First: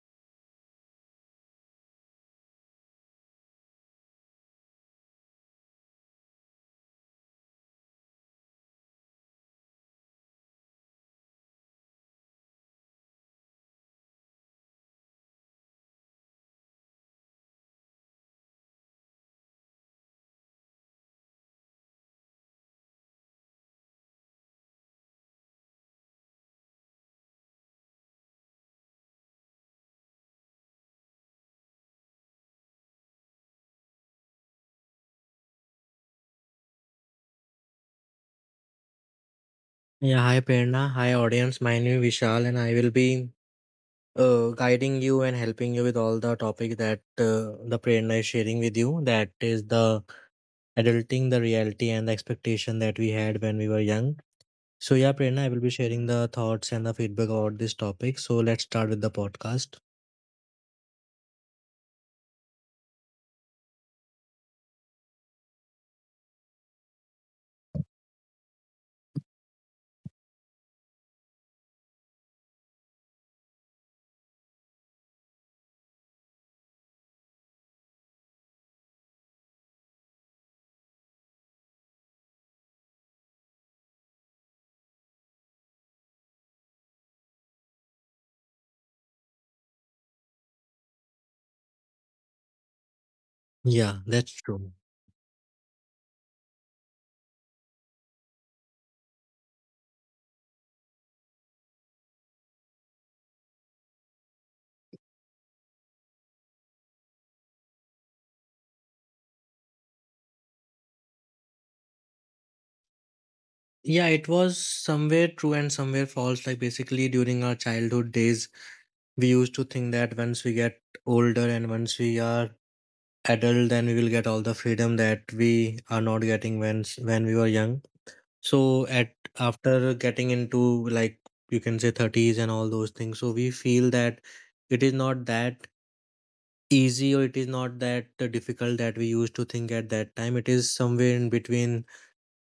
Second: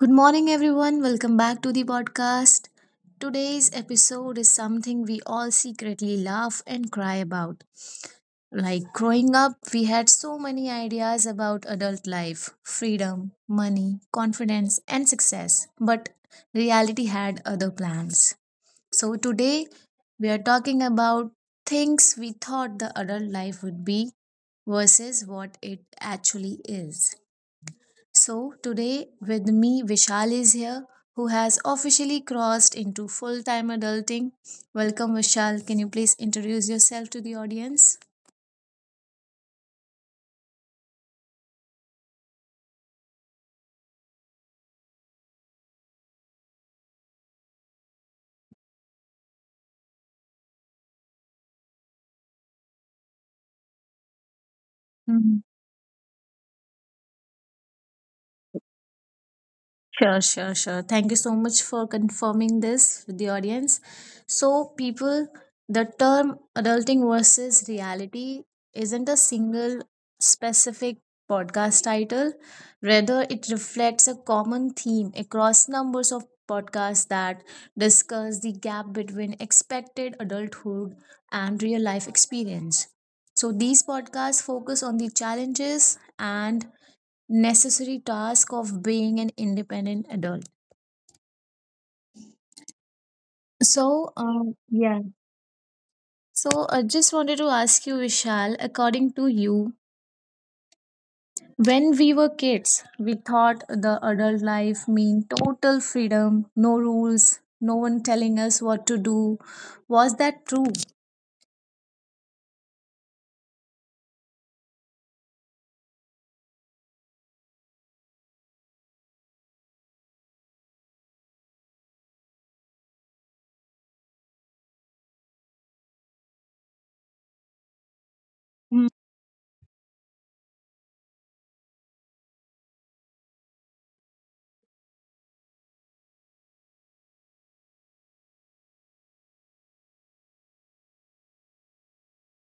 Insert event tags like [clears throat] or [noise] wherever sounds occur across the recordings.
Good morning, everyone. Welcome back to the podcast. Today's episode is something we all secretly laugh and cry about. Like growing up, we had so many ideas about adult life freedom, money, confidence, and success. But reality had other plans. So today, we are talking about things we thought the adult life would be versus what it actually is. So, today with me, Vishal is here, who has officially crossed into full time adulting. Welcome, Vishal. Can you please introduce yourself to the audience? Yeah, hi Prerna. Hi audience. My name is Vishal and I will be guiding you and helping you with all the topic that the Prerna is sharing with you. That is the adulting, the reality and the expectation that we had when we were young. So yeah, Mhm. Prerna, I will be sharing the thoughts and the feedback about this topic. So let's start with the podcast. Sure, sure, sure. Thank you so much for confirming this with the audience. So, people, the term adulting versus reality isn't a single specific podcast title. Rather, it reflects a common theme across numbers of podcasts that discuss the gap between expected adulthood and real life experience. So, these podcasts focus on the challenges and necessary task of being an independent adult. Yeah, So, that's true. yeah. So, I just wanted to ask you, Vishal, according to you, when we were kids, we thought the adult life mean total freedom, no rules, no one telling us what to do. Was that true? Yeah, it was somewhere true and somewhere false. Like basically during our childhood days, we used to think that once we get older and once we are adult, then we will get all the freedom that we are not getting when we were young. So Mm. at after getting into, like you can say, 30s and all those things, so we feel that it is not that easy or it is not that difficult that we used to think at that time. It is somewhere in between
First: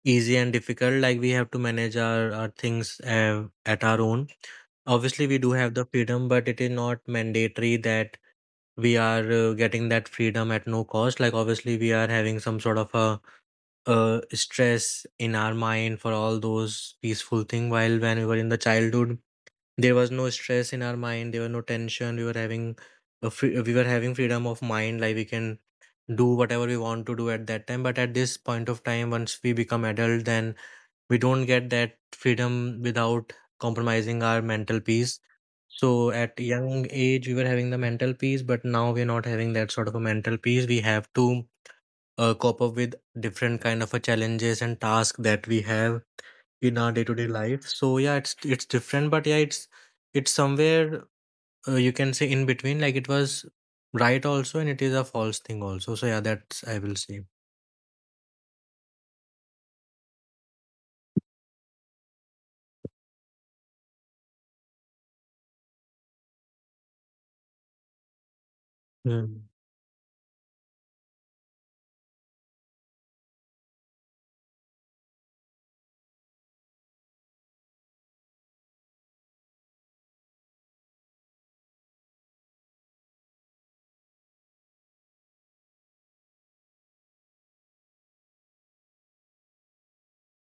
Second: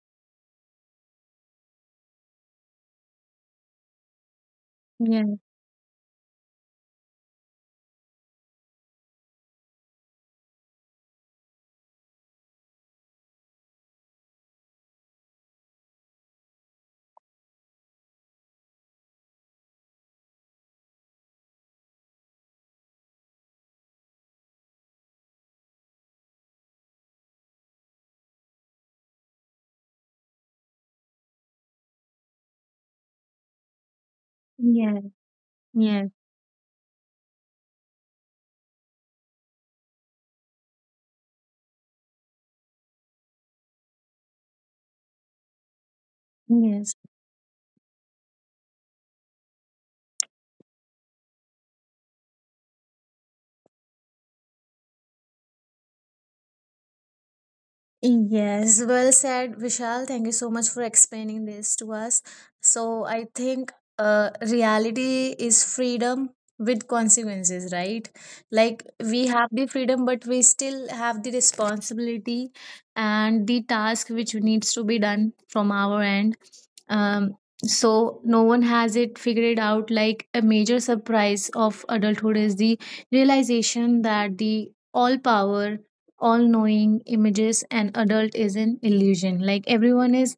easy and difficult. Like, we have to manage our things at our own. Yeah, Obviously we do have the freedom, but it is not mandatory that we are getting that freedom at no cost. Like, obviously we are having some sort of a stress in our mind for all those peaceful thing, while when we were in the childhood there was no stress in our mind, there were no tension. We were having freedom of mind, like we can do whatever we want to do at that time. But at this point of time, once we become adult, then we don't get that freedom without compromising our mental yeah, peace. yeah, So at young age, we were having the mental peace, but now we're not having that sort of a mental peace. We have to cope up with different kind of a challenges and tasks that we have in our yes. day-to-day life. So yeah, it's different, but yeah, it's somewhere, you can say, in between, like it was right also and it is a false thing also. So yeah, that's I will say. Yes, well said, Vishal. Thank you so much for explaining this to us. So, I think reality is freedom with consequences, right? Like, we Mm. have the freedom, but we still have the responsibility and the task which needs to be done from our end. Um, so, no one has it figured out. Like, a major surprise of adulthood is the realization that the all power all knowing images and adult is an illusion, like everyone is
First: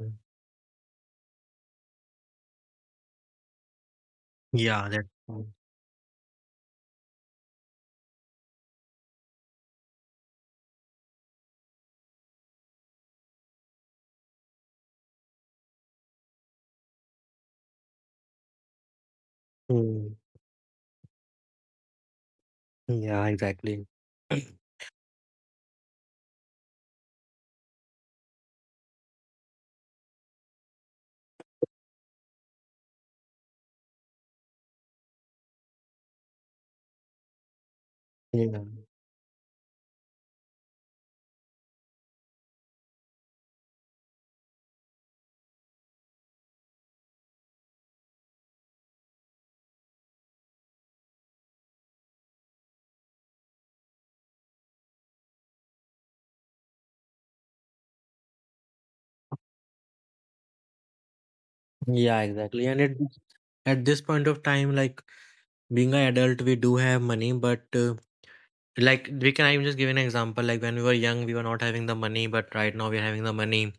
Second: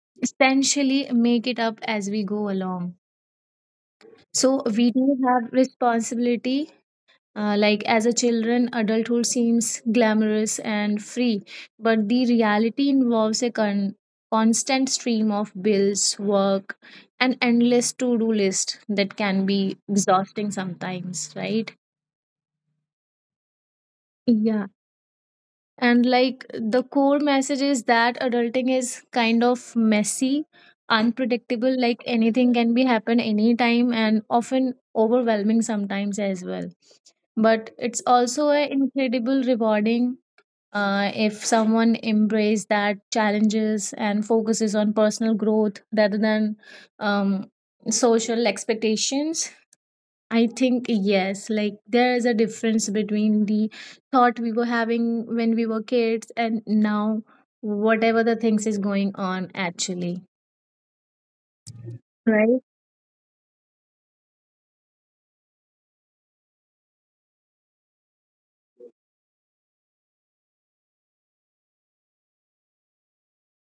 Mm. essentially make it up as we go along. So Yeah, we that. do have responsibility, like as a children adulthood seems glamorous and free, but the reality involves a constant stream of bills, work, and endless to-do list that can be Mm. exhausting sometimes, right? Yeah, exactly. Yeah. And like the core message is that adulting is kind of messy, unpredictable, like anything can be happen anytime and often overwhelming sometimes as well. But it's also Yeah. a incredible rewarding if someone embrace that challenges and focuses on personal growth rather than um, social expectations. I think yes, like there is a difference between the thought we were having when we were kids and now whatever the things is going on actually. Yeah, exactly. Right? And it At this point of time, like being an adult, we do have money, but like we can I'm just give an example. Like when we were young, we were not having the money, but right now we're having the money.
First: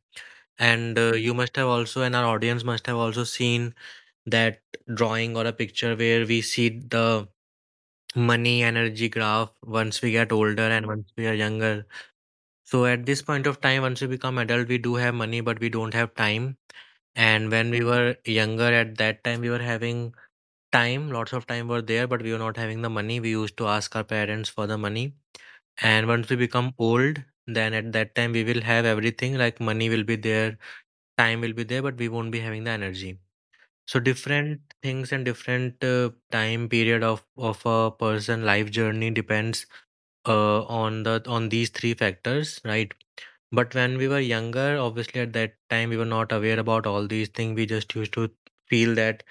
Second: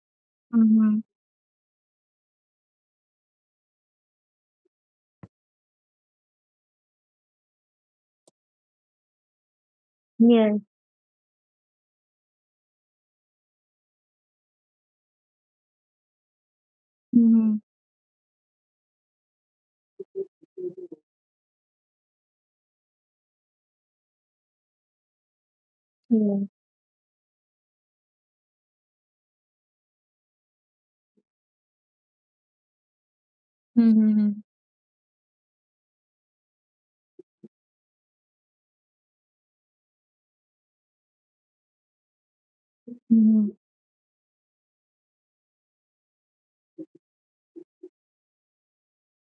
And Mm-hmm. You must have also, and our audience must have also seen that drawing or a picture where we see the money energy graph once we get Yes. older and once we are younger. So at this point of time, once we become adult, we do have money, but we don't have time. And Mm-hmm. when we were younger, at that time, we were having time, lots of time were there, but we were not having the money. We used to ask our parents for the money. And once we Yes. become old, then at that time, we will have everything, like money will be there, time will be there, but we won't be having the energy. So Mm-hmm. different things and different time period of a person life journey depends on the on these three factors, right? Mm-hmm. But when we were younger, obviously at that time we were not aware about all these things. We just used to feel that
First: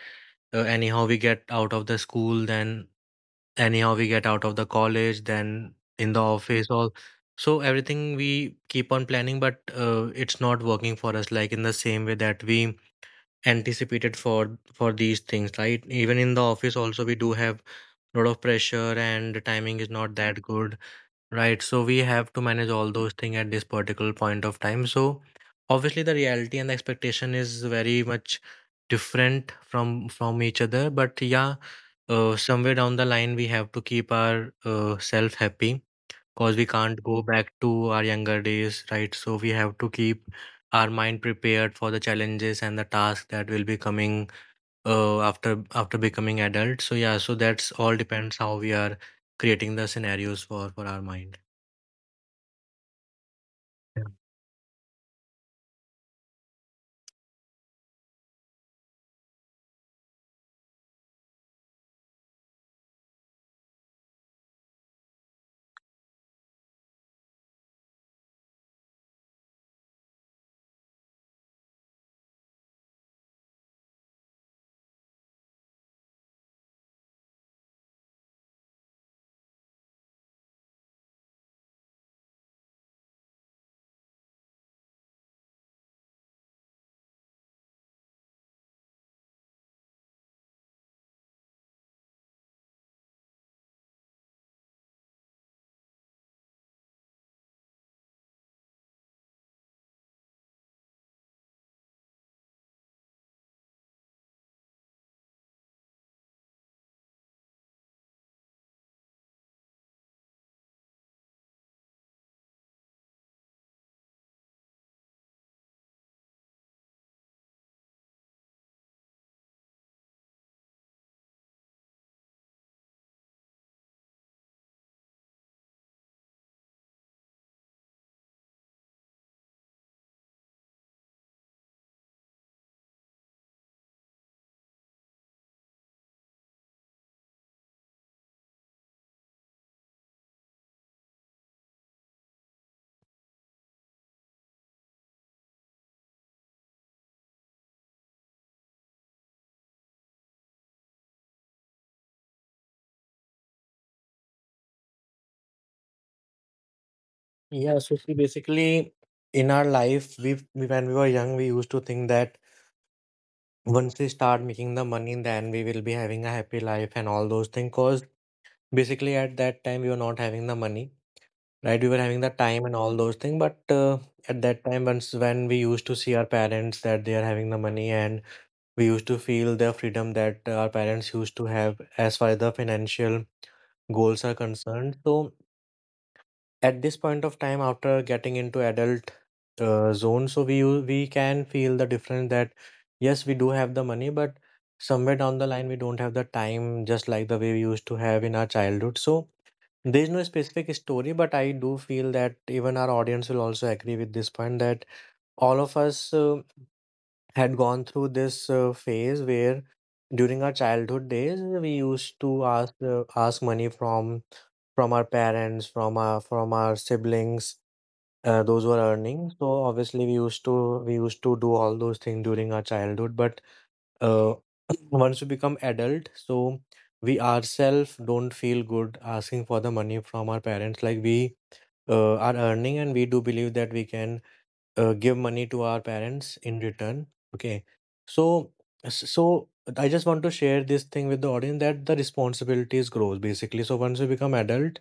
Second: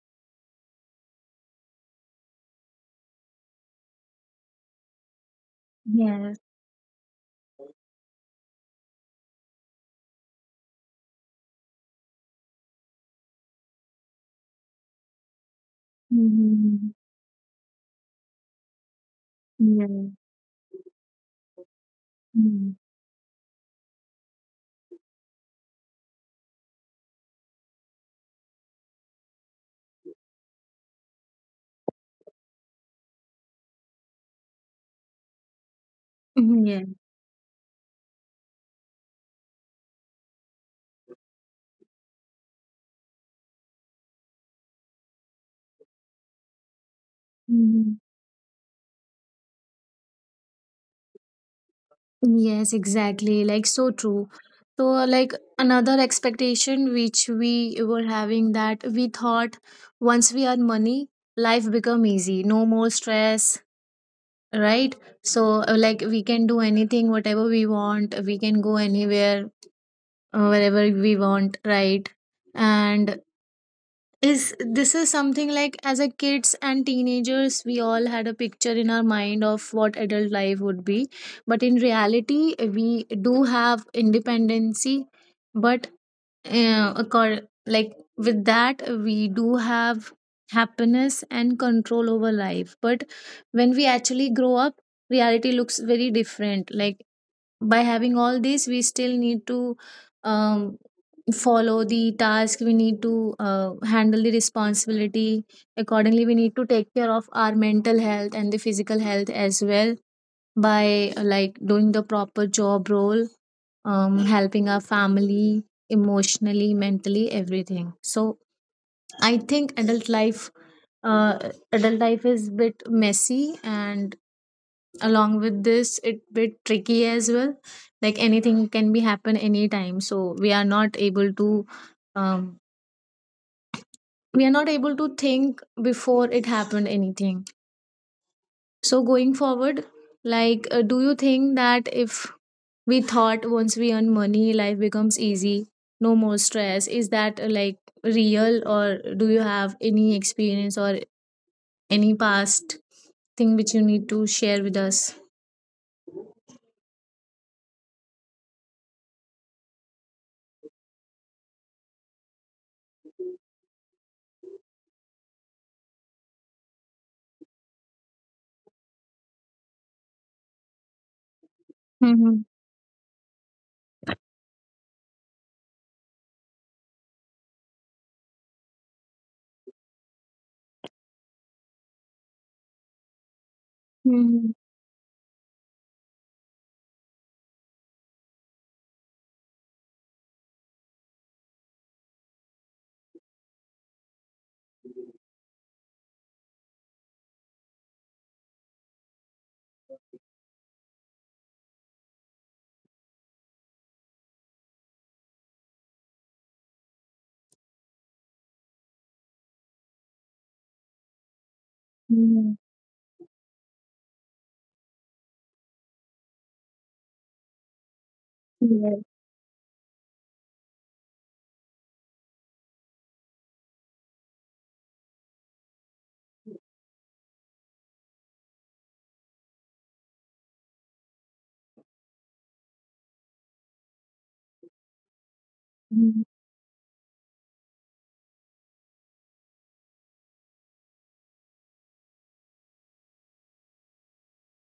anyhow we get out of the school, then anyhow we get out of the college, then in the Yes. office, all. So everything we keep on planning, but it's not working for us like in the same way that we anticipated for these things, right? Even in the office Mm-hmm. also we do have a lot of pressure and the timing is not Yes. that good. Right. So we have to manage Mm-hmm. all those things at this particular point of time. So obviously the reality and the expectation is very much different from each other. But yeah, somewhere down the line we have to keep our self happy because we Yes. can't go back to our younger days, right? So we have to keep our mind prepared for the challenges and the tasks that will be coming after becoming adult. So yeah, so that's all Mm-hmm. depends how we are creating the scenarios for our mind. Yes, exactly. Like so true. So like another expectation which we were having that we thought once we earn money, life become easy. No more stress, right? So like we can do anything, whatever we want. We can go anywhere, wherever we want, right? And is this is something like as a kids and teenagers we all had a picture in our mind of what adult life would be, but in reality we do have independency, but like with that we do have happiness and control over life, but when we actually grow up reality looks very different. Like by having all this we still need to um follow the task, we need to handle the responsibility accordingly, we need to take care of our mental health and the physical health as well by like doing the proper job role, helping our family emotionally mentally everything. So I think adult life, uh, adult life is bit messy, and along with this it bit tricky as well. Like anything can be happen anytime, so we are not able to um, we are not able to think before it happened anything. So going forward, like do you think that if we thought once we earn money life becomes easy no more stress, is that like real, or do you have any experience or any past thing which you need to share with us? Yeah, so see, basically, in our life, when we were young, we used to think that once we start making the money, then we will be having a happy life and all those things. Cause basically, at that time, we were not having the money, right? We were having the Mm-hmm. time and all those things. But at that time, once when we used to see our parents that they are having the money, and we used to feel the freedom that our parents used to have as far as the financial goals are concerned. So at this point of time, after getting into adult zone, so we can feel the difference that yes, we do have the money, but somewhere down the line we don't have the time, just like the way we used to have in our childhood. So there is no specific story, but I do feel that even our audience will also agree with this point that all of us had gone through this phase where during our childhood days we used to Mm-hmm. ask money from our parents, from our siblings those were Mm-hmm. Yes. earning. So obviously we used to do all those things during our childhood. But uh, [clears throat] once we become adult, so we ourselves don't feel good asking for the money from our parents. Like we are earning, and we do believe that we can give money to our parents in return. Okay, so so. I just want to share this thing with the audience that the responsibilities grows basically. So once we become adult,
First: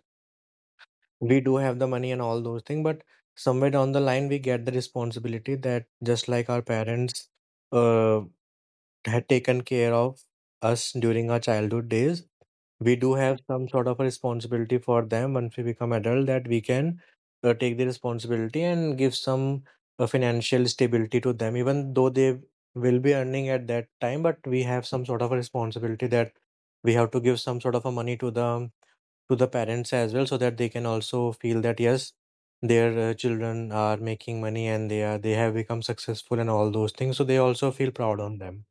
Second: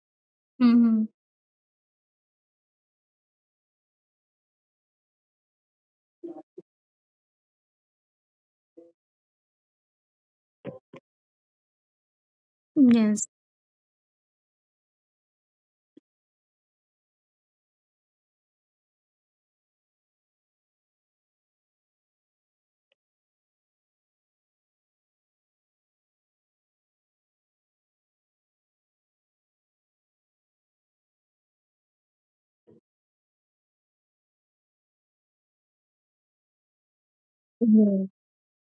Mm-hmm. we do have the money and all those things, but somewhere down the line we get the responsibility that, just like our parents uh, had taken care of us during our childhood days, we do Yes. have some sort of a responsibility for them. Once we become adult, that we can take the responsibility and give some financial stability to them, even though they will be earning at that time. But we have some sort of a responsibility that we have to give some sort of a money to the parents as well, so that they can also feel that yes, their children are making money and they have become successful and all those things, so they also feel Yes. proud on them.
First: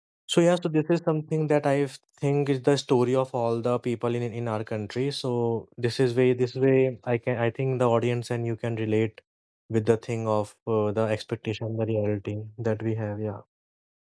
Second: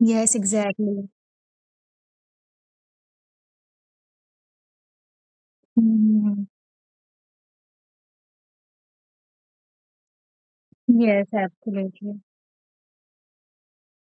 Yes, So yeah, so this is exactly. something that I think is the story of all the people in our country. So this is way Mm-hmm. this way I think the audience and you can relate with the thing of the Yes, expectation, the absolutely. reality that we have. Yeah.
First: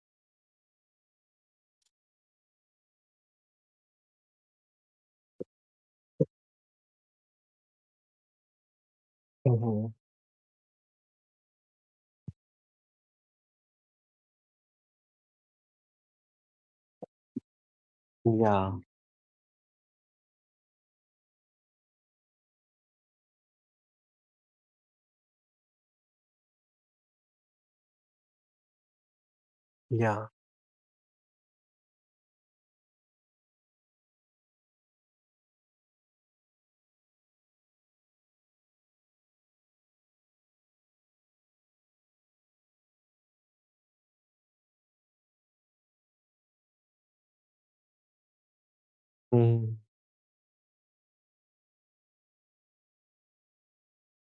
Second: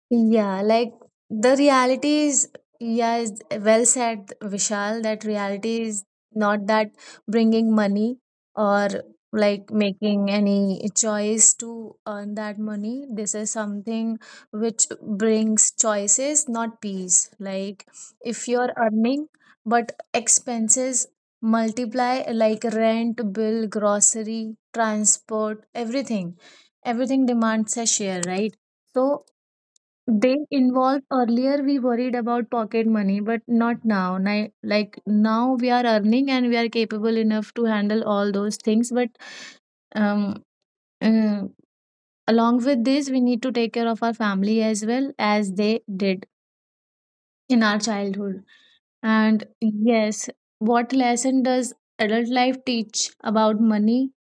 Yeah, like the reality is, yeah, is well said, Vishal, that reality is not that bringing money or like Hmm. making any choice to earn that money. This is something which brings choices, not peace. Like if you're Yeah. earning, but expenses multiply like rent, bill, grocery, transport, everything. Everything demands a share, right? So Yeah. they involve earlier we worried about pocket money but not now like now we are earning and we are capable enough to handle all those things, but um uh, along with this we need to take care of our family as well as they did in our childhood. And Mhm. yes, what lesson does adult life teach about money?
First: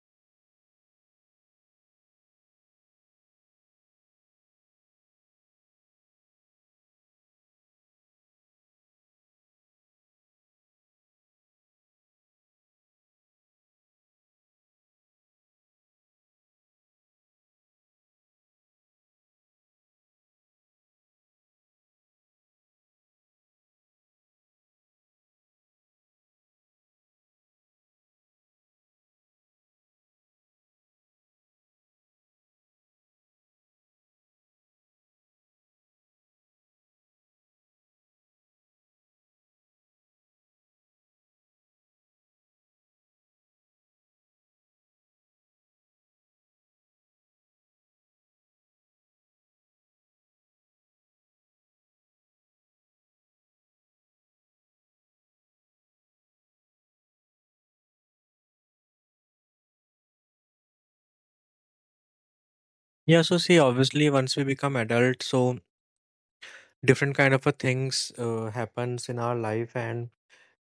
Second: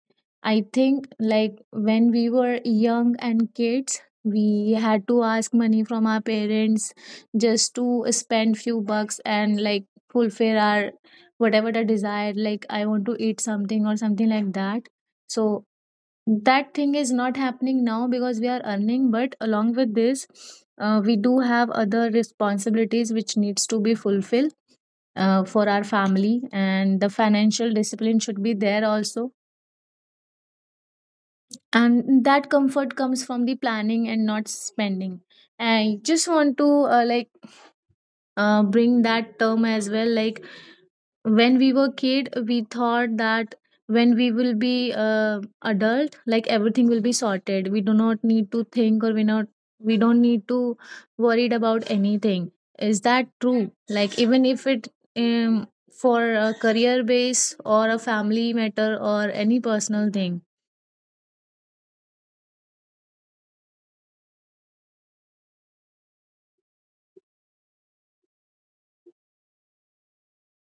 I think like when we were young and kids, we had to ask money from our parents just to spend few bucks and like fulfill our whatever the desire, like I want to eat something or something like that. So that thing is not happening now because we are earning, but along with this, we do have other responsibilities which needs to be fulfilled for our family, and the financial discipline should be there also, and that comfort comes from the planning and not spending. I just want to uh, like bring that term as well, like when we were kid we thought that when we will be adult, like everything will be sorted, we do not need to think, or we not we don't need to worried about anything. Is that true, like even if it um, for a career base or a family matter or any personal thing? Yeah. So see, obviously, once we become adult, so different kind of a things happens in our life, and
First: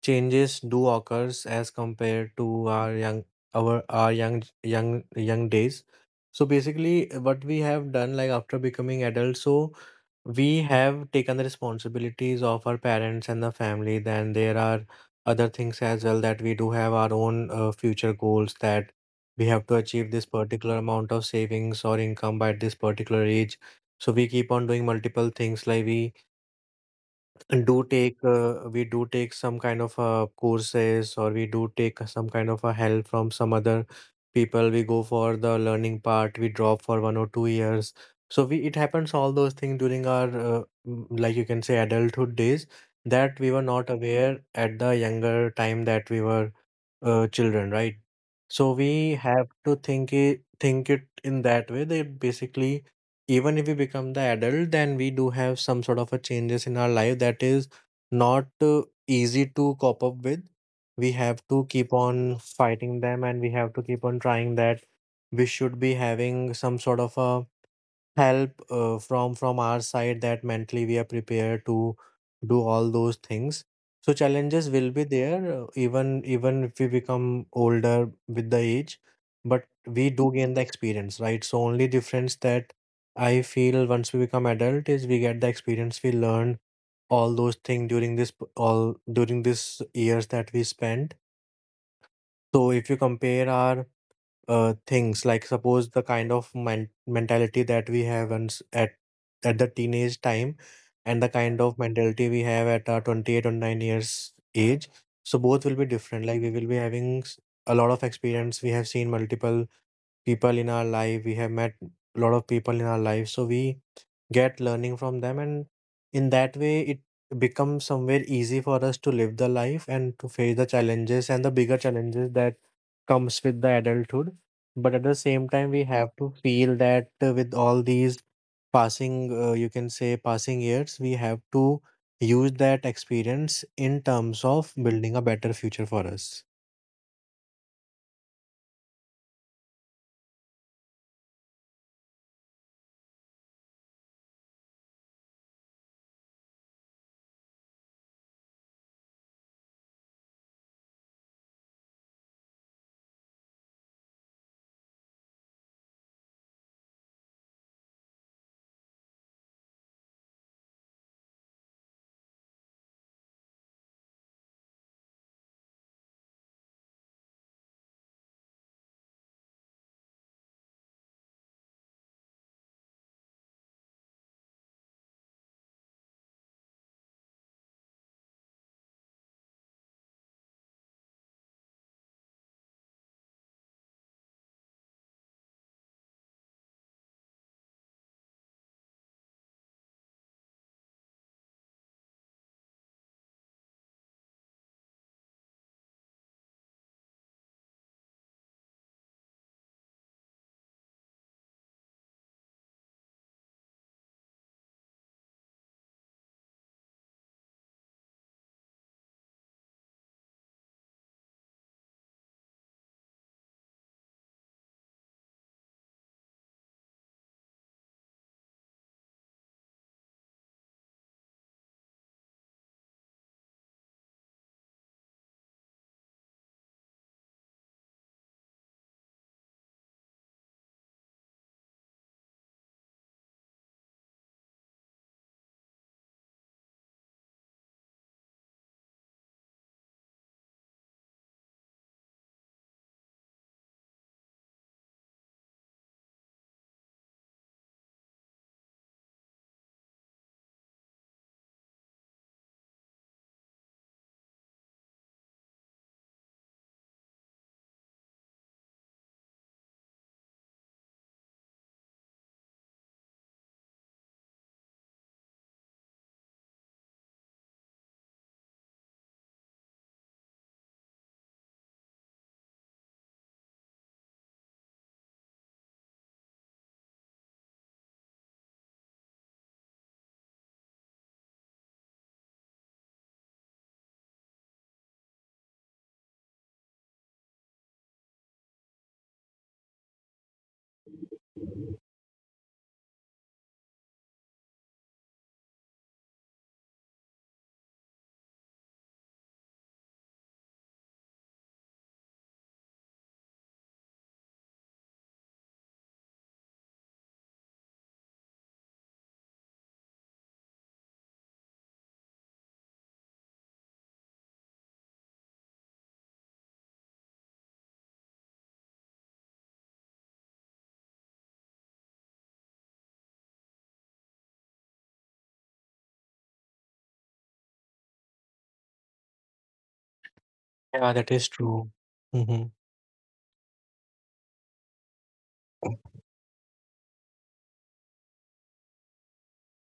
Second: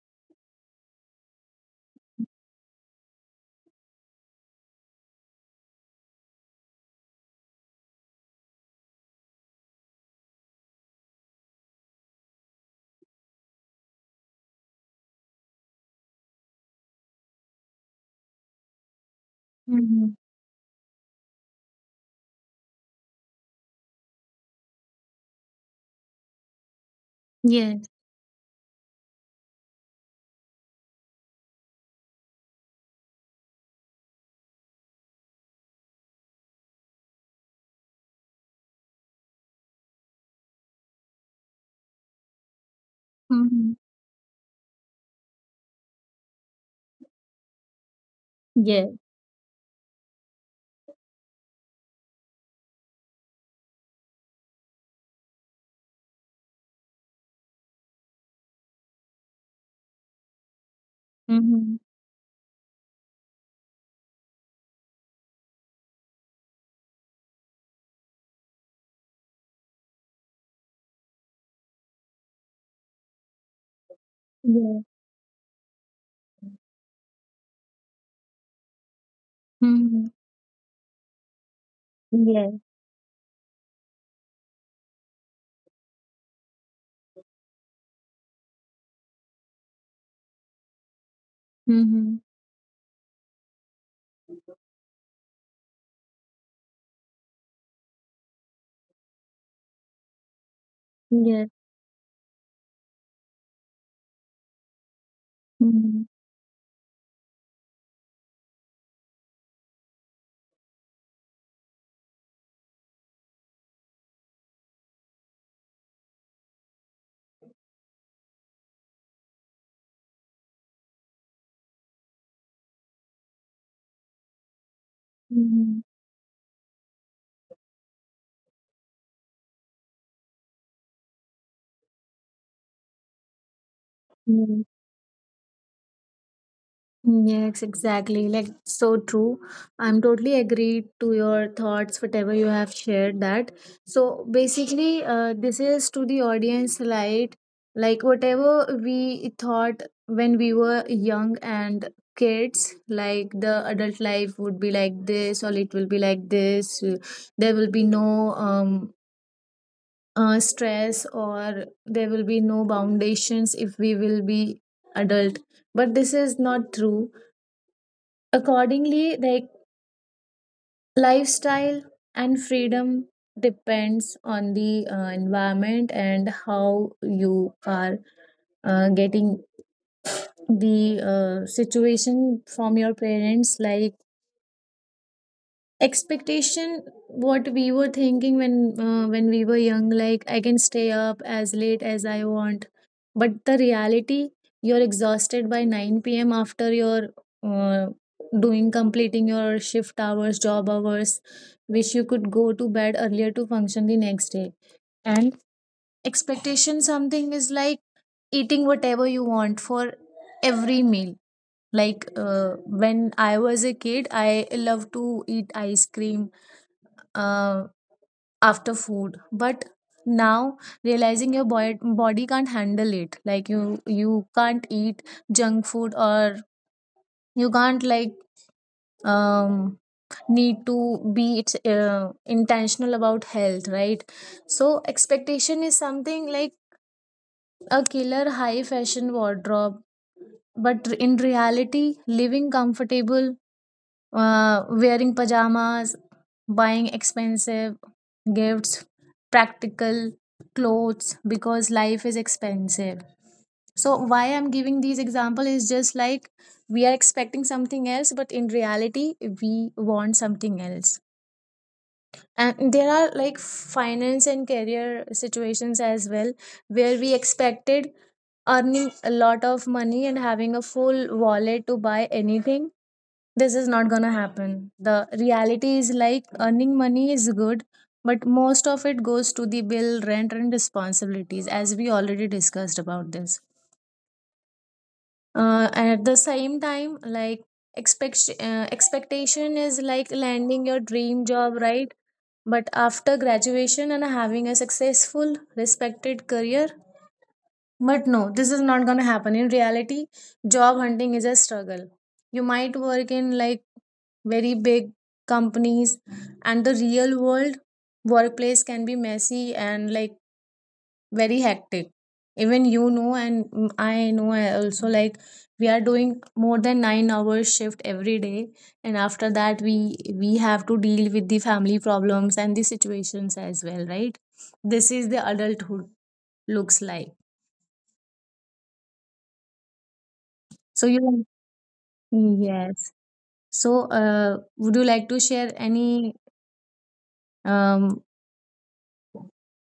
changes do occurs as compared to our young our our young young young days. So basically what we have done, like after becoming adults, so we have taken the responsibilities of our parents and the family. Then there are other things as well that we do have our own future goals that we have to achieve Mhm. this particular amount of savings or income by this particular age. So we keep on doing multiple things, like we do Yes. take uh, we do take some kind of courses, or we do take some kind of a help from some other people. We go for the learning part, we drop for 1 or 2 years. So we, it happens all those things during our like you can say adulthood days, that we were Mhm. not aware at the younger time that we were children, right? So Yes. we have to think it in that way, that basically even if we become the adult, then we do have some sort of a changes in our life that is not easy to cope up with. We have to Mhm. keep on fighting them, and we have to keep on trying that we should be having some sort of a help from our side, that mentally we are prepared to do all those things. So challenges Yes. will be there, even if we become older with the age, but Mhm. we do gain the experience, right? So only difference Yes. that I feel once we become adult is we get the experience. We learn all those things during this p- all during this years that we spent. Mhm. So if you compare our things, like suppose the kind of mentality that we have and at the teenage time, and the Yes. kind of mentality we have at our 28 or 9 years age. So both will be Mhm. different. Like we will be having a lot of experience. We have seen multiple people in our life, we have met a lot of people in our life, so we get learning from them, and in that way it becomes somewhere easy for us to live the life and to face the challenges and the bigger challenges that comes with the adulthood. But at the same time we Mhm. have to feel that with all these passing you can say passing years, we have to use that experience in terms Yes. of building a better future for us. Yes, exactly. Like so true. I'm totally agreed to your thoughts, whatever you have shared that. So basically, this is to the audience like whatever we thought when we were young and kids, like the adult life would be like this, or it will be like this. There will be no stress, or there will be no foundations if we will be adult. But this is not true. Accordingly, like lifestyle and freedom depends on the environment, and how you are getting the situation from your parents. Like expectation what we were thinking when we were young, like I can stay up as late as I want, but the reality, you're exhausted by 9 p.m. after your uh, doing completing your shift hours job hours, wish you could go to bed earlier to function the next day. And expectation something is like eating whatever you want for every meal. Like when I was a kid I loved to eat ice cream uh, after food, but now realizing your body can't handle it, like you can't eat junk food, or you can't like um need to be, it's intentional about health, right? So expectation is something like a killer high fashion wardrobe, but in reality living comfortable, wearing pajamas, buying expensive gifts, practical clothes, because life is expensive. So why I'm giving these example is just like we are expecting something else, but in reality we want something else. And there are like finance and career situations as well where we expected earning a lot of money and having a full wallet to buy anything. This is not gonna happen. The reality is like earning money is good, but most of it goes to the bill, rent, and responsibilities, as we already discussed about this. And at the same time, like expectation is like landing your dream job, right? But after graduation and having a successful, respected career, but no, this is not going to happen. In reality, job hunting is a struggle. You might work in like very big companies, and the real world workplace can be messy and like very hectic. Even you know, and mm, I know, I also like we are doing more than 9 hours shift every day, and after that, we have to deal with the family problems and the situations as well, right? This is the adulthood looks like. So Yeah, that is you true. Hmm. Yes. So, would you like to share any um,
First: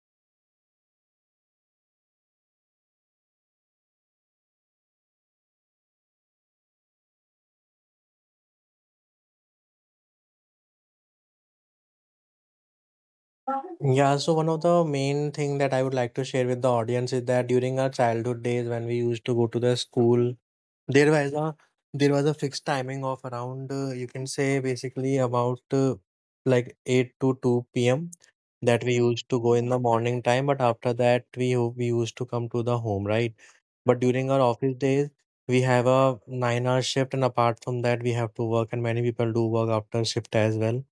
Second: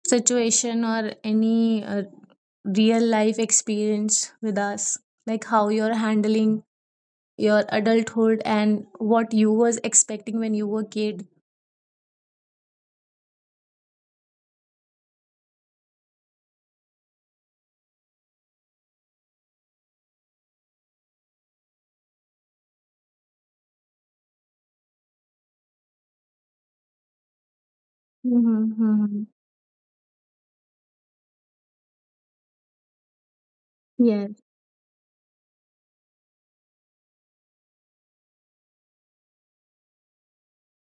situation or any real life experience with us? Like how you're handling your adulthood and what you was expecting when you were kid? Yeah, so one of the main thing that I would like to share with the audience is that during our childhood days when we used to go to the school, there was a there was a fixed timing of around you can say basically about like 8 to 2 p.m. that we Mm-hmm. used to go in the morning time, but after that we used to come to the home, right? But during Yes. our office days, we have a 9 hour shift, and apart from that, we have to work, and many people do work after shift as well,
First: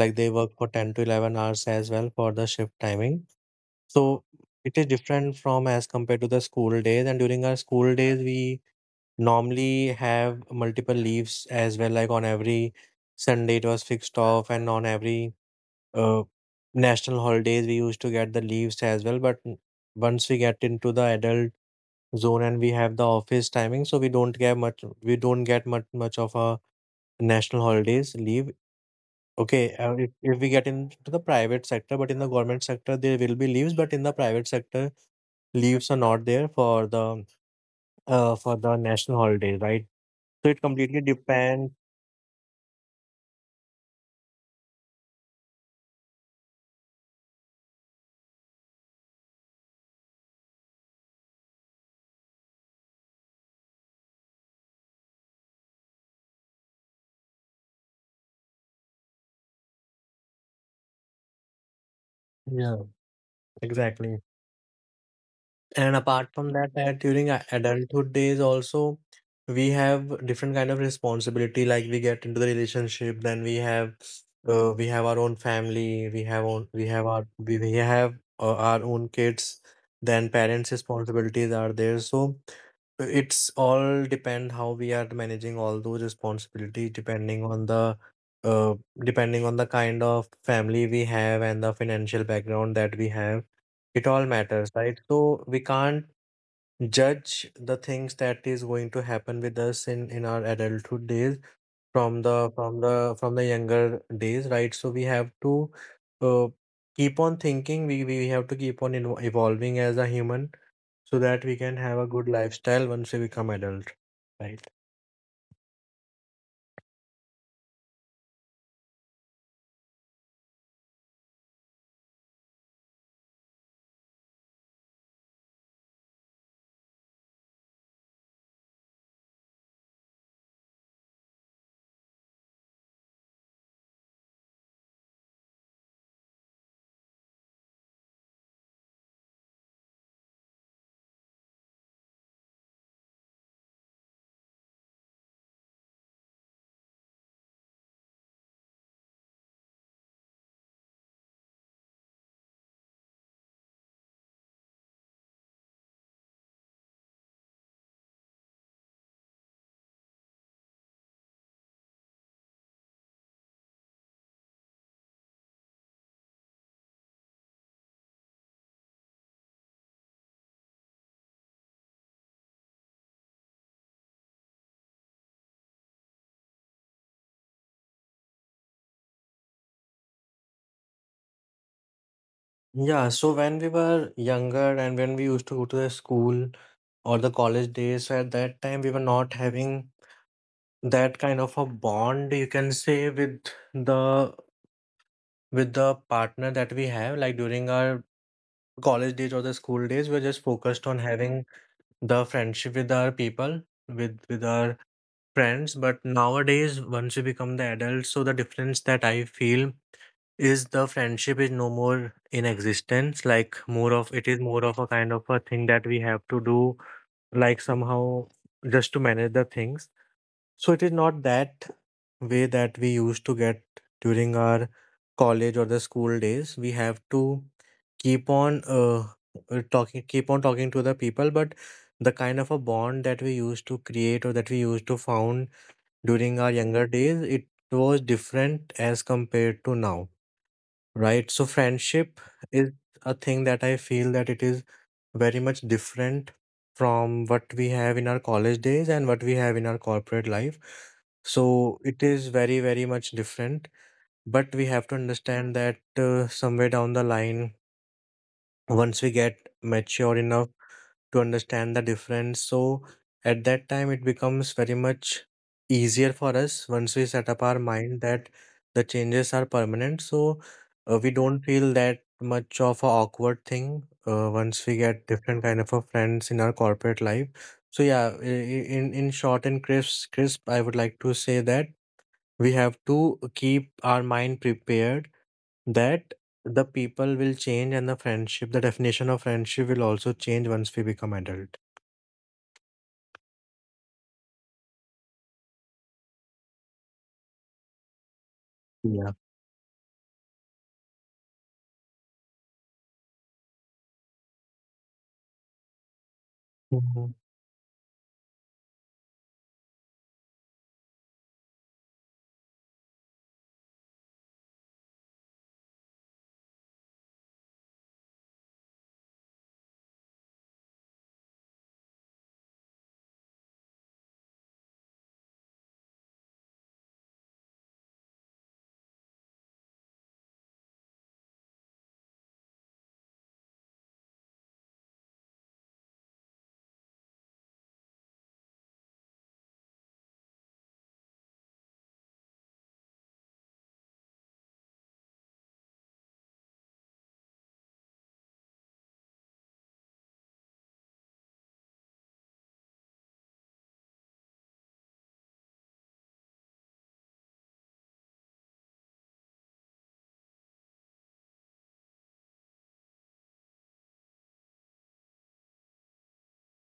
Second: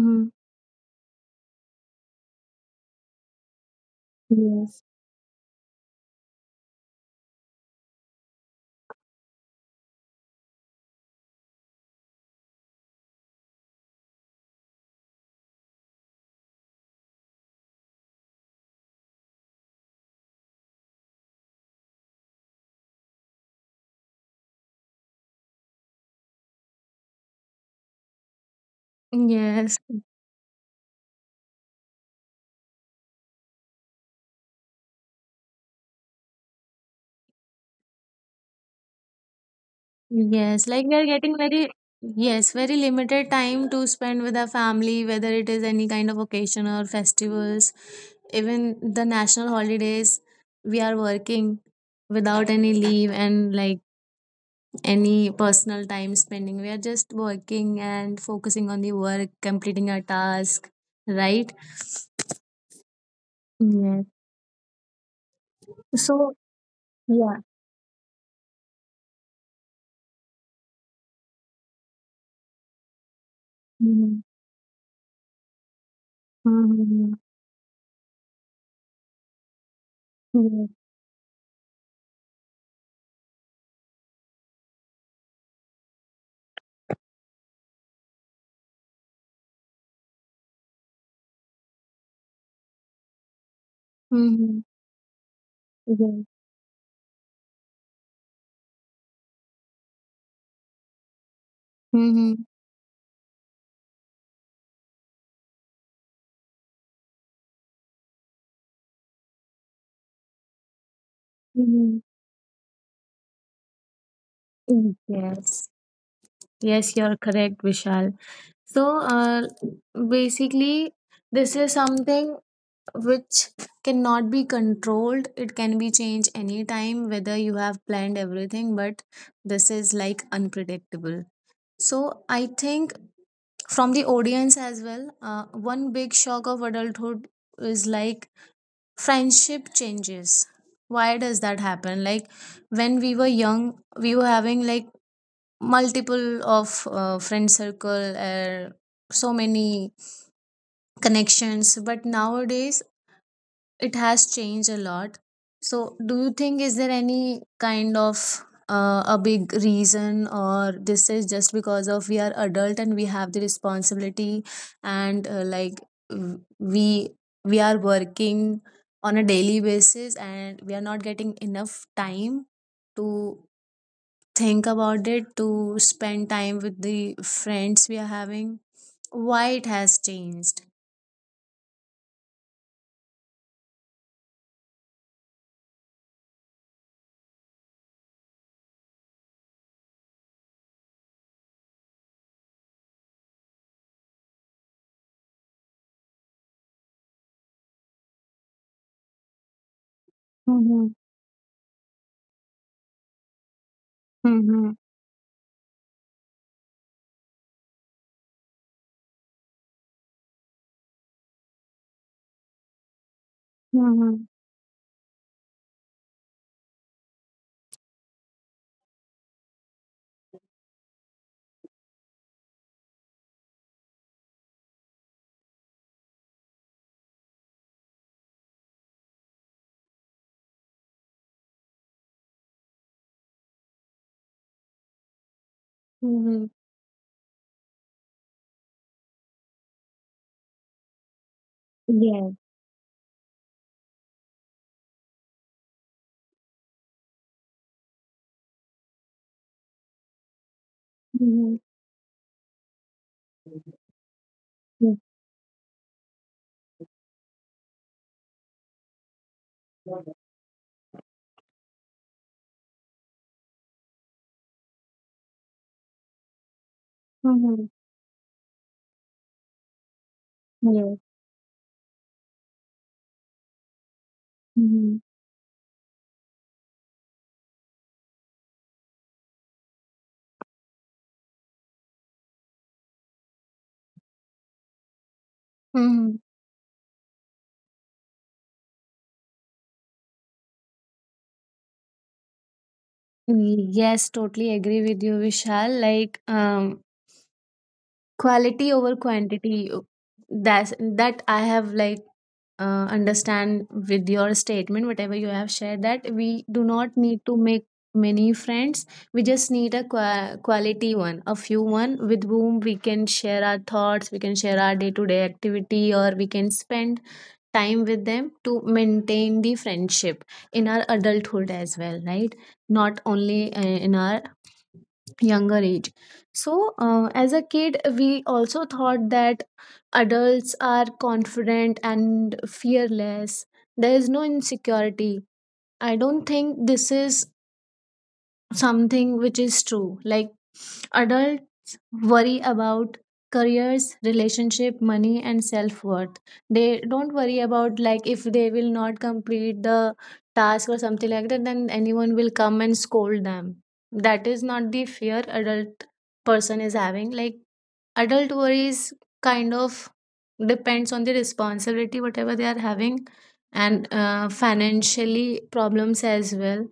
like they work for 10 to 11 hours as well for the shift timing. So it Yes. is different from as compared to the school days, and during our school days we normally have multiple leaves as well, like on every Sunday it was fixed off, and on every uh, national holidays we used to get the leaves as well. Once we get into the adult zone and we have the office timing, so we don't get much, much of a national holidays leave. Okay, Yes. If we get into the private sector, but in the government sector there will be leaves, but in the private sector leaves are not there for the national holiday, right? So it Yes, like we completely are getting very, depends. yes, very limited time to spend with our family, whether it is any kind of occasion or festivals, even the national holidays, we are working without any leave and like any personal time spending. We are just working and focusing on the work, completing our task, right? Yeah, Yes. exactly. And apart So, from that, that during yeah. Adulthood days also we have different kind of responsibility. Like we get into the relationship, then Mm-hmm. We have our own family, we have own Mm-hmm. We have our own kids. Then Yes. parents' responsibilities are there. So it's all depend how we are managing all those responsibilities uh depending on the kind of family we have and the financial background that we have. It all Mm-hmm. matters, right? So we can't Yes. judge the things that is going to happen with us in our adulthood days Mm-hmm. From the younger days, right? So we have to uh keep on thinking. We have to keep on evolving as a human so that we can Mm-hmm. have a good lifestyle once we become adult, right? Yes. Yes, you're correct, Vishal. So, basically, this is something which cannot be controlled. It can be changed anytime, whether you have planned everything, but this is like unpredictable. So, I think from the audience as well, one big shock of adulthood is like friendship changes. Why does that happen? Like, when we were young, we were having like multiple of friend circle so many connections, but nowadays it has changed a lot. So do you think is there any kind of a big reason, or this is just because of we are adult and we have the responsibility and uh, like w- we we are working on a daily basis and we are not getting enough time to think about it, to spend time with the friends we are having? Why it has changed? Yeah, so when we were younger and when we used to go to the school or the college days, so at that time we were not having that kind of a bond, you can say, with the partner that we have. Like during our college days or the school days we're just Mm-hmm. focused on having the friendship with our people, with Mm-hmm. our friends. But nowadays once we become the adults, so the difference that I feel is the friendship is no more in existence. Like more of Mm-hmm. it is more of a kind of a thing that we have to do, like somehow, just to manage the things. So it is not that way that we used to get during our college or the school days. We have to keep on talking keep on talking to the people, but the kind of a bond that we used to create or that we used to found during Mm-hmm. our younger days, it was different as compared to now. Right. So friendship Yes. is a thing that I feel that it is very much different from what we have in our college days and what we have in our corporate life. Mm-hmm. So it is very, very much different. But we have to Yes. understand that somewhere down the line, once we get mature enough to understand the difference. So at that time, it becomes very much easier for us once we set up our Mm-hmm. mind that the changes are permanent. So Yes. We don't feel that much of a awkward thing once we Mm-hmm. get different kind of a friends in our corporate life. So yeah, in short and crisp, I would like to say that we have to keep our mind prepared that Mm-hmm. the people will change and the friendship, the definition of friendship will also change once we become adult. Yes, totally agree with you, Vishal. Like, quality over Yeah. quantity, that's that I have like understand with your statement, whatever you have shared, that we do not Mhm. need to make many friends. We just need a quality one, a few one, with whom we can share our thoughts, we can share our day to day activity, or we can spend time with them to maintain the friendship in our adulthood as well, right? Not only in our younger age. So as a kid, we also thought that adults are confident and fearless, there is no insecurity. I don't think this is something which is true. Like, adults worry about careers, relationship, money, and self worth. They don't worry about like if they will not complete the task or something like that, then anyone will come and scold them. That is not the fear adult person is having. Like, adult worries kind of depends on the responsibility whatever they are having, and financially problems as well.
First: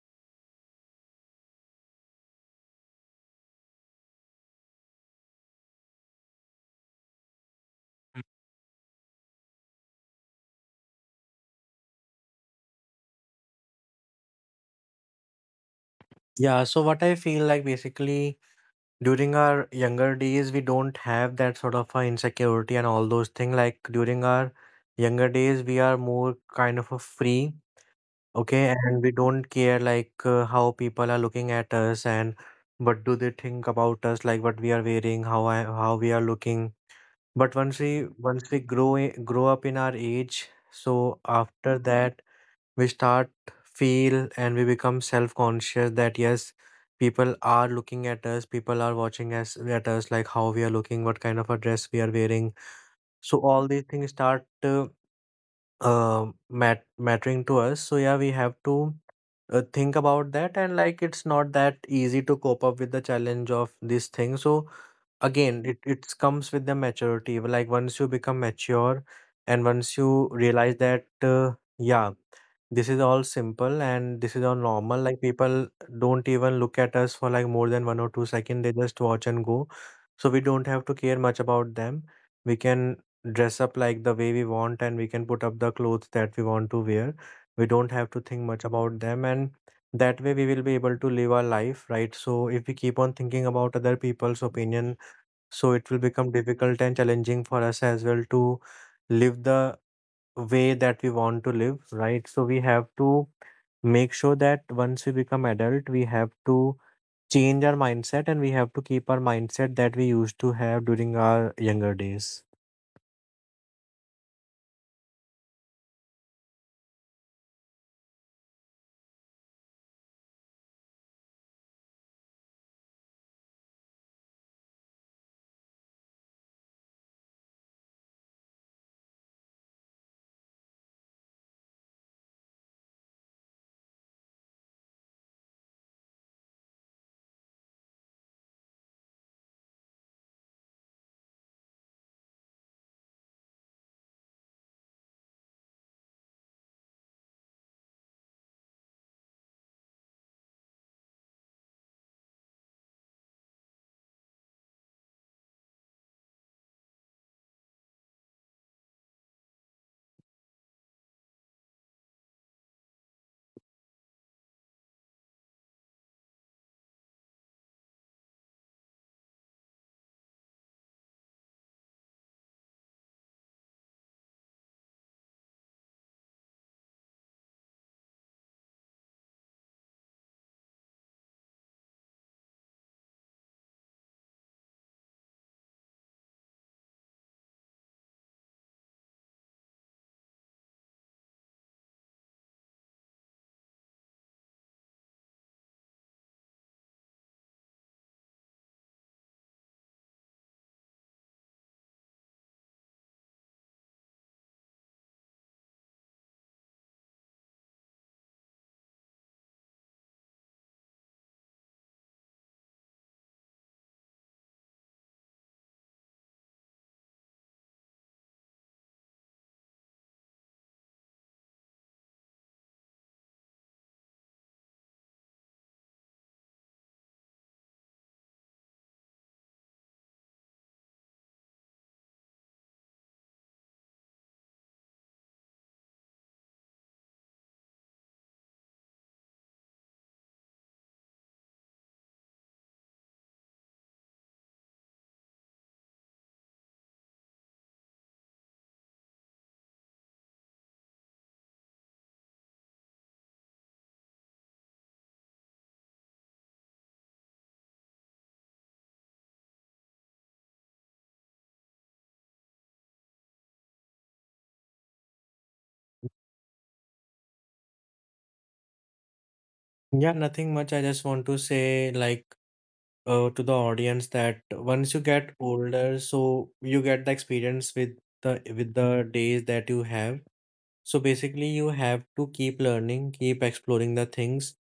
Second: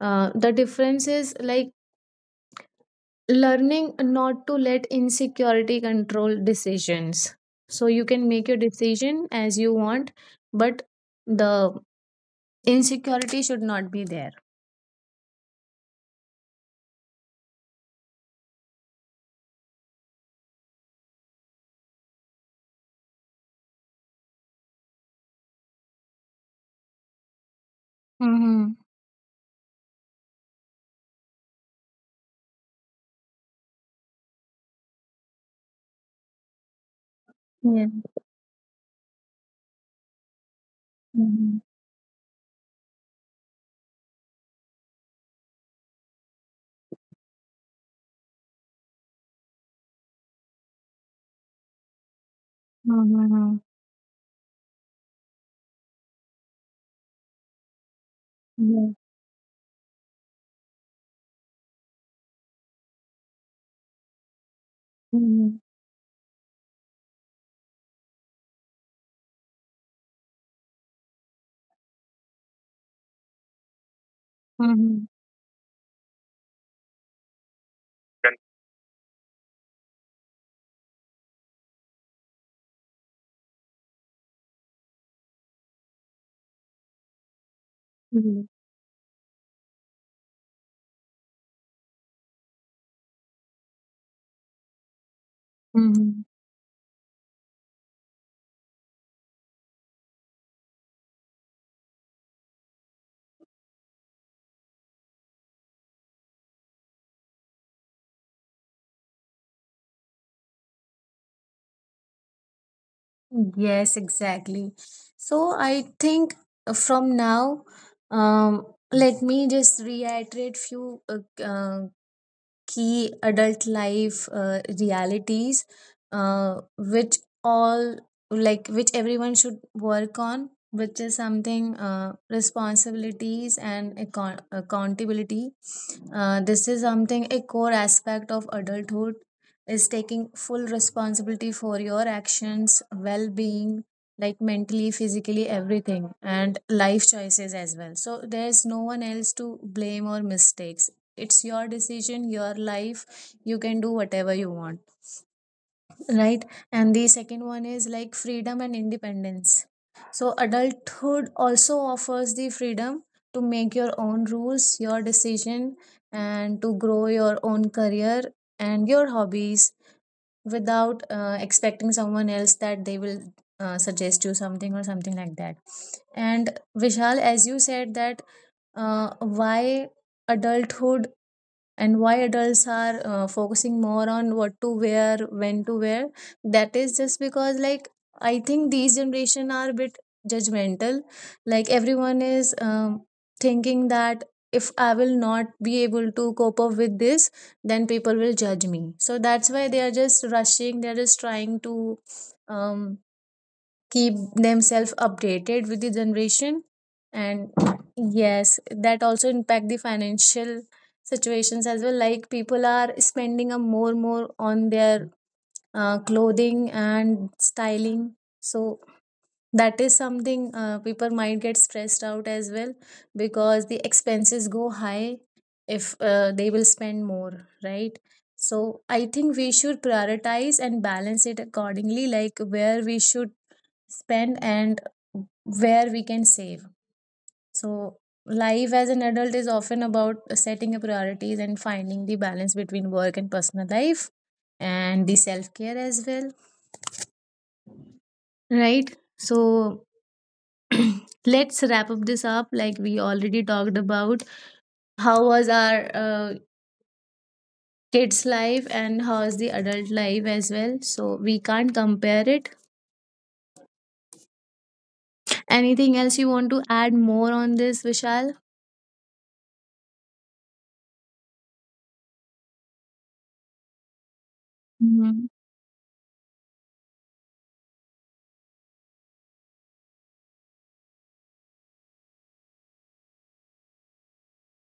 The difference is like learning not to let insecurity control decisions. So you can make your decision as you want, but the insecurity should not be there. Yeah. So what I feel like basically during our younger days, we don't have that sort of insecurity and all those things. Like during our younger days, we are more kind of a free, Mm-hmm. okay, and we don't care like how people are looking at us and what do they think about us, like what we are wearing, how we are looking. But once Yeah. we once we grow up in our age, so Mm-hmm. after that we start feel and we become self-conscious that yes, people are looking at us, people are watching us at us, like how we are looking, what kind of a dress we are wearing. So Mm-hmm. all these things start mattering to us. So yeah, we have Yeah. to think about that, and like it's not that easy to cope up with the challenge of this thing. So Mm-hmm. again it comes with the maturity. Like once you become mature and once you realize that yeah this is all simple and this is all Mm-hmm. normal. Like people don't even look at us for like more than one or two seconds. They just watch and go. So we don't have to care much about them. We can dress up like the way we want and we can put up the clothes that we want to wear. We don't have to Yeah. think much about them, and that way we will be able to live our life, right? So if we keep on thinking about other people's opinion, so it will Mm-hmm. become difficult and challenging for us as well to live the way that we want to live, right? So we have to make sure that once we become adult, we have to change our mindset and we have to keep our mindset that we used to have during our younger days. Yes, exactly. So I think, from now, um, let me just reiterate few key adult life realities, which all, like, which everyone should work on, which is something, accountability. This is something, a core aspect of adulthood, is taking full responsibility for your actions, well-being, like mentally, physically, everything, and life choices as well. So there's no one else to blame or mistakes. It's your decision, your life, you can do whatever you want, right? And the second one is like freedom and independence. So adulthood also offers the freedom to make your own rules, your decision, and to grow your own career and your hobbies without expecting someone else that they will suggest you something or something like that. And Vishal, as you said that why adulthood and why adults are focusing more on what to wear, when to wear, that is just because, like, I think these generation are a bit judgmental. Like, everyone is thinking that if I will not be able to cope up with this, then people will judge me. So that's why they are just rushing, they're just trying to um keep themselves updated with the generation. And yes, that also impact the financial situations as well, like people are spending a more on their clothing and styling. So that is something people might get stressed out as well, because the expenses go high if they will spend more, right? So I think we should prioritize and balance it accordingly, like where we should spend and where we can save. So, life as an adult is often about setting a priorities and finding the balance between work and personal life and the self care as well, right? So [clears throat] let's wrap up this up. Like, we already talked about how was our kids' life and how is the adult life as well. So we can't compare it. Anything else you want to add more on this, Vishal? Yeah, nothing much. I just want to say, like, to the audience that once you Mm-hmm. get older, so you get the experience with the days that you have. So basically, you have to keep learning, keep exploring the things.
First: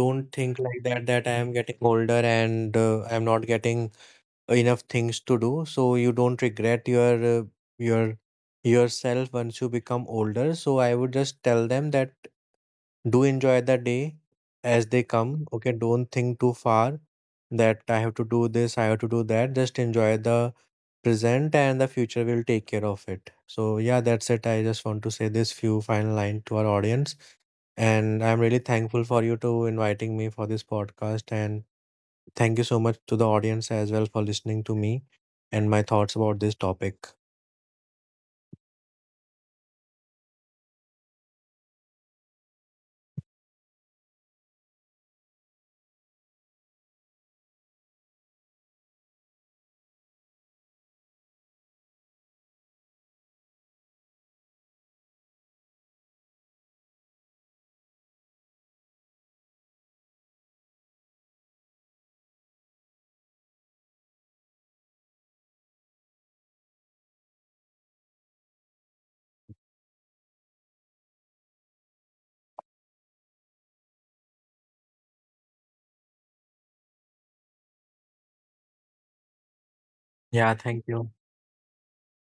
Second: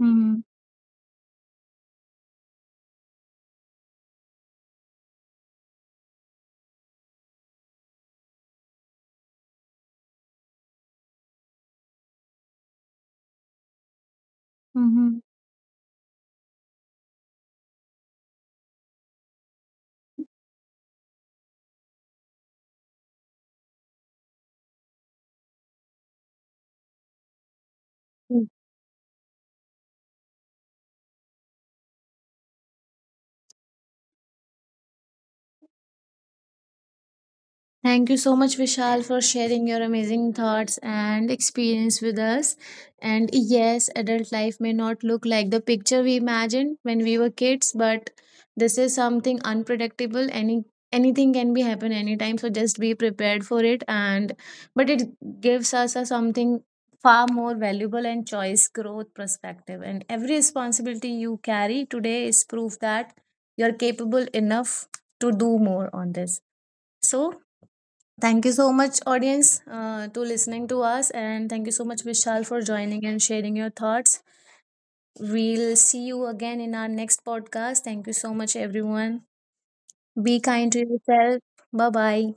Don't Mm-hmm. think like that, that I am getting older and I'm not getting enough things to do. So you don't regret your uh, your yourself once you become older. So I would just tell them that do enjoy the day as they Mm-hmm. come. Okay, don't think too far that I have to do this, I have to do that. Just enjoy the present and the future will take care of it. So yeah, that's it. I just want to say this few final line to our audience. And I'm really thankful for you to inviting me for this podcast. And thank you so much to the audience as well for listening to me and my thoughts about this topic. Thank you so much, Vishal, for sharing your amazing thoughts and experience with us. And yes, adult life may not look like the picture we imagined when we were kids, but this is something unpredictable. Anything can be happen anytime, so just be prepared for it. And but it gives us a something far more valuable and choice growth perspective. And every responsibility you carry today is proof that you're capable enough to do more on this. So thank you so much, audience, to listening to us, and thank you so much, Vishal, for joining and sharing your thoughts. We'll see you again in our next podcast. Thank you so much, everyone. Be Yeah, kind to thank you. yourself. Bye bye.